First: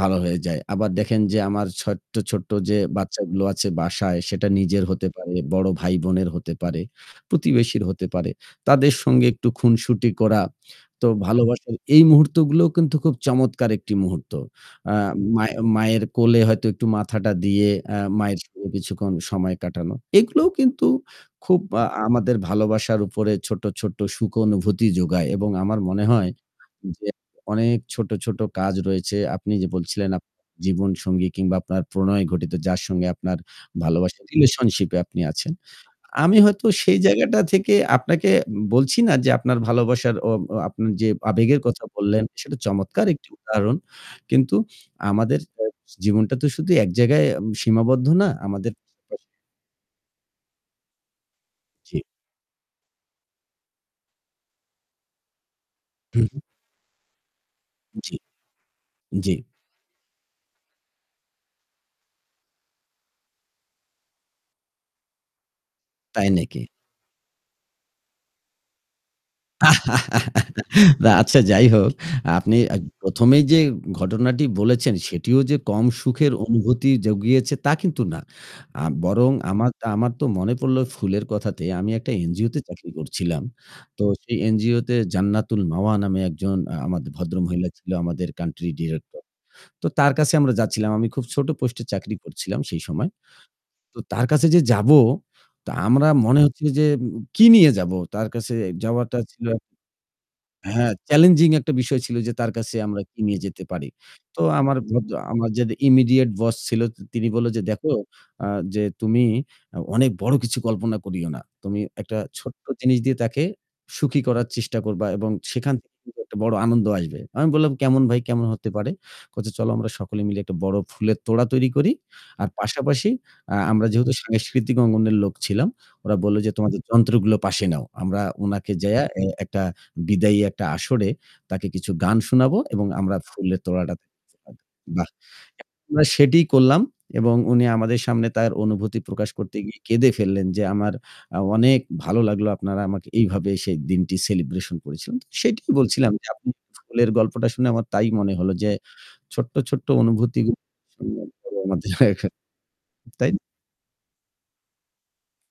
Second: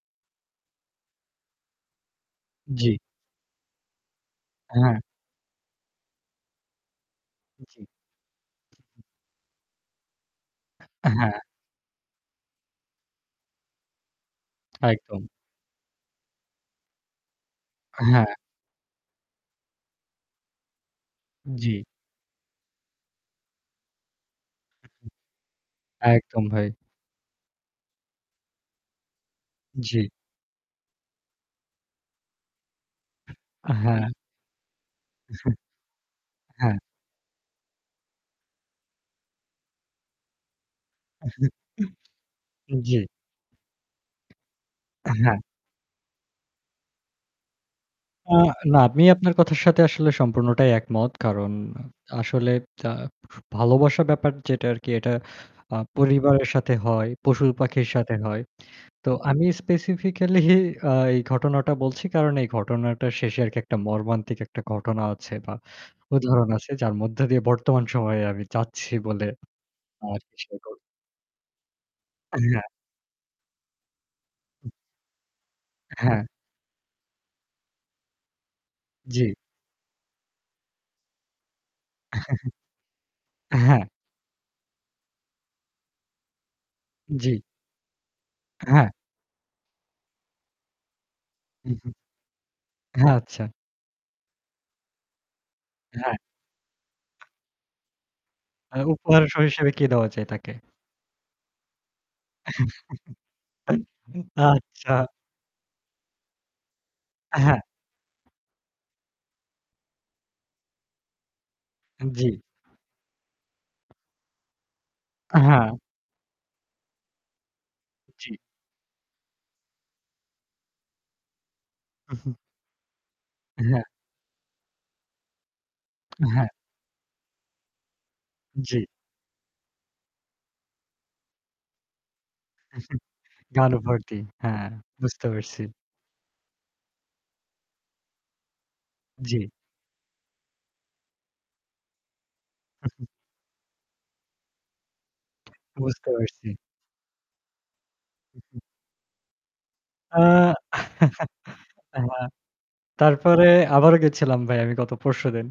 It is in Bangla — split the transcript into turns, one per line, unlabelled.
ভালো হয়ে যায়। আবার দেখেন যে আমার ছোট্ট, ছোট্ট যে
জি।
বাচ্চাগুলো আছে বাসায় সেটা নিজের
হ্যাঁ।
হতে পারে, বড় ভাই বোনের হতে পারে। প্রতিবেশীর
জি।
হতে পারে। তাদের সঙ্গে একটু খুনসুটি করা। তো
হ্যাঁ।
ভালোবাসার এই মুহূর্তগুলোও কিন্তু খুব চমৎকার একটি মুহূর্ত। আ
একদম।
মায়ের মায়ের কোলে হয়তো একটু মাথাটা দিয়ে আ
হ্যাঁ।
মায়ের সঙ্গে কিছুক্ষণ সময় কাটানো। এগুলোও কিন্তু খুব
জি।
আ আমাদের ভালোবাসার উপরে ছোট্ট, ছোট্ট সুখ অনুভূতি যোগায়। এবং আমার মনে হয়
একদম ভাই।
যে অনেক ছোট, ছোট কাজ রয়েছে। আপনি যে
জি।
বলছিলেন আপনার জীবনসঙ্গী কিংবা আপনার প্রণয় ঘটিত যার সঙ্গে আপনার
হ্যাঁ।
ভালোবাসার রিলেশনশিপ এ আপনি
উহুম।
আছেন। আমি হয়তো
হ্যাঁ।
সেই জায়গাটা থেকে আপনাকে বলছি না যে আপনার ভালোবাসার ও ও আ আপনার যে আবেগের কথা বললেন সেটা চমৎকার
জি।
একটি উদাহরণ। কিন্তু
হ্যাঁ।
আমাদের জীবনটা তো শুধু এক জায়গায় সীমাবদ্ধ না।
আ
আমাদের
না আমি আপনার কথার সাথে আসলে সম্পূর্ণটাই একমত। কারণ
জি।
আসলে আ ভালোবাসার ব্যাপার যেটা আরকি এটা আ
হু।
পরিবারের সাথে হয়, পশুপাখির সাথে
জি।
হয়। তো
জি।
আমি স্পেসিফিকালি আ এই ঘটনাটা বলছি কারণ এই ঘটনাটার শেষে আরকি একটা মর্মান্তিক একটা ঘটনা আছে বা
তাই
উদাহরণ
নাকি?
আছে যার মধ্য দিয়ে বর্তমান সময়ে আমি যাচ্ছি বলে [unintelligible]
আচ্ছা যাই হোক, আপনি
হ্যাঁ।
প্রথমেই যে ঘটনাটি
[unintelligible]
বলেছেন সেটিও যে কম
হ্যাঁ।
সুখের অনুভূতি জুগিয়েছে তা কিন্তু না। আ বরং
জি।
আমার আমার তো মনে পড়ল ফুলের কথাতে আমি একটা এনজিও তে চাকরি করছিলাম।
হ্যাঁ।
তো সেই এনজিও তে ’জান্নাতুল মাওয়া’ নামে ১ জন
জি।
ভদ্রমহিলা ছিল আমাদের কান্ট্রি
হ্যাঁ।
ডিরেক্টর। তো তার কাছে আমরা যাচ্ছিলাম। আমি খুব ছোট
হু,
পোস্টে
হু।
চাকরি করছিলাম সেই সময়। তো তার কাছে যে যাব, তো আমার
হ্যাঁ।
মনে হচ্ছিল যে কি নিয়ে যাবো? তার কাছে যাওয়াটা
উপহার
ছিল।
হিসেবে কে দেওয়া যায় তাকে?
হ্যাঁ, চ্যালেঞ্জিং একটা বিষয় ছিল যে তার কাছে আমরা কি নিয়ে যেতে পারি। তো আমার
আচ্ছা।
আমার যে ইমিডিয়েট বস ছিল তিনি বলল
হ্যাঁ।
যে "দেখো আ যে তুমি অনেক বড় কিছু কল্পনা করিও না। তুমি একটা
জি।
ছোট্ট জিনিস দিয়ে তাকে সুখী করার চেষ্টা করবা এবং
হ্যাঁ।
সেখান থেকে একটা বড় আনন্দ আসবে। আমি বললাম এমন ভাই
জি।
কেমন হতে পারে? বলছে চলো আমরা সকলে মিলে একটা বড় ফুলের তোড়া তৈরি করি।
উহু।
আর পাশাপাশি আ
হ্যাঁ।
আমরা যেহেতু সাংস্কৃতিক অঙ্গনের লোক ছিলাম, ওরা বলল
হ্যাঁ।
যে তোমাদের যন্ত্রগুলো পাশে নাও। আমরা উনাকে
জি।
যাইয়া একটা বিদায়ী একটা আসরে তাকে কিছু গান শোনাবো এবং আমরা ফুলের
গান
তোড়াটা তার
ভর্তি।
হাতে
হ্যাঁ,
দিব।" বাহ!
বুঝতে পারছি।
আমরা সেটিই করলাম এবং উনি আমাদের সামনে তার অনুভূতি প্রকাশ
জি।
করতে গিয়ে কেঁদে ফেললেন যে আমার অনেক ভালো লাগলো আপনারা আমাকে এইভাবে সেই দিনটি সেলিব্রেশন করেছিলেন। সেটাই
বুঝতে
বলছিলাম যে
পেরেছি।
আপনি ফুলের গল্পটা শুনে আমার তাই মনে হলো যে ছোট্ট ছোট্ট
আ
অনুভূতিগুলো [unintelligible] তাই না?
তারপরে আবারও গেছিলাম ভাই আমি গত পরশুদিন।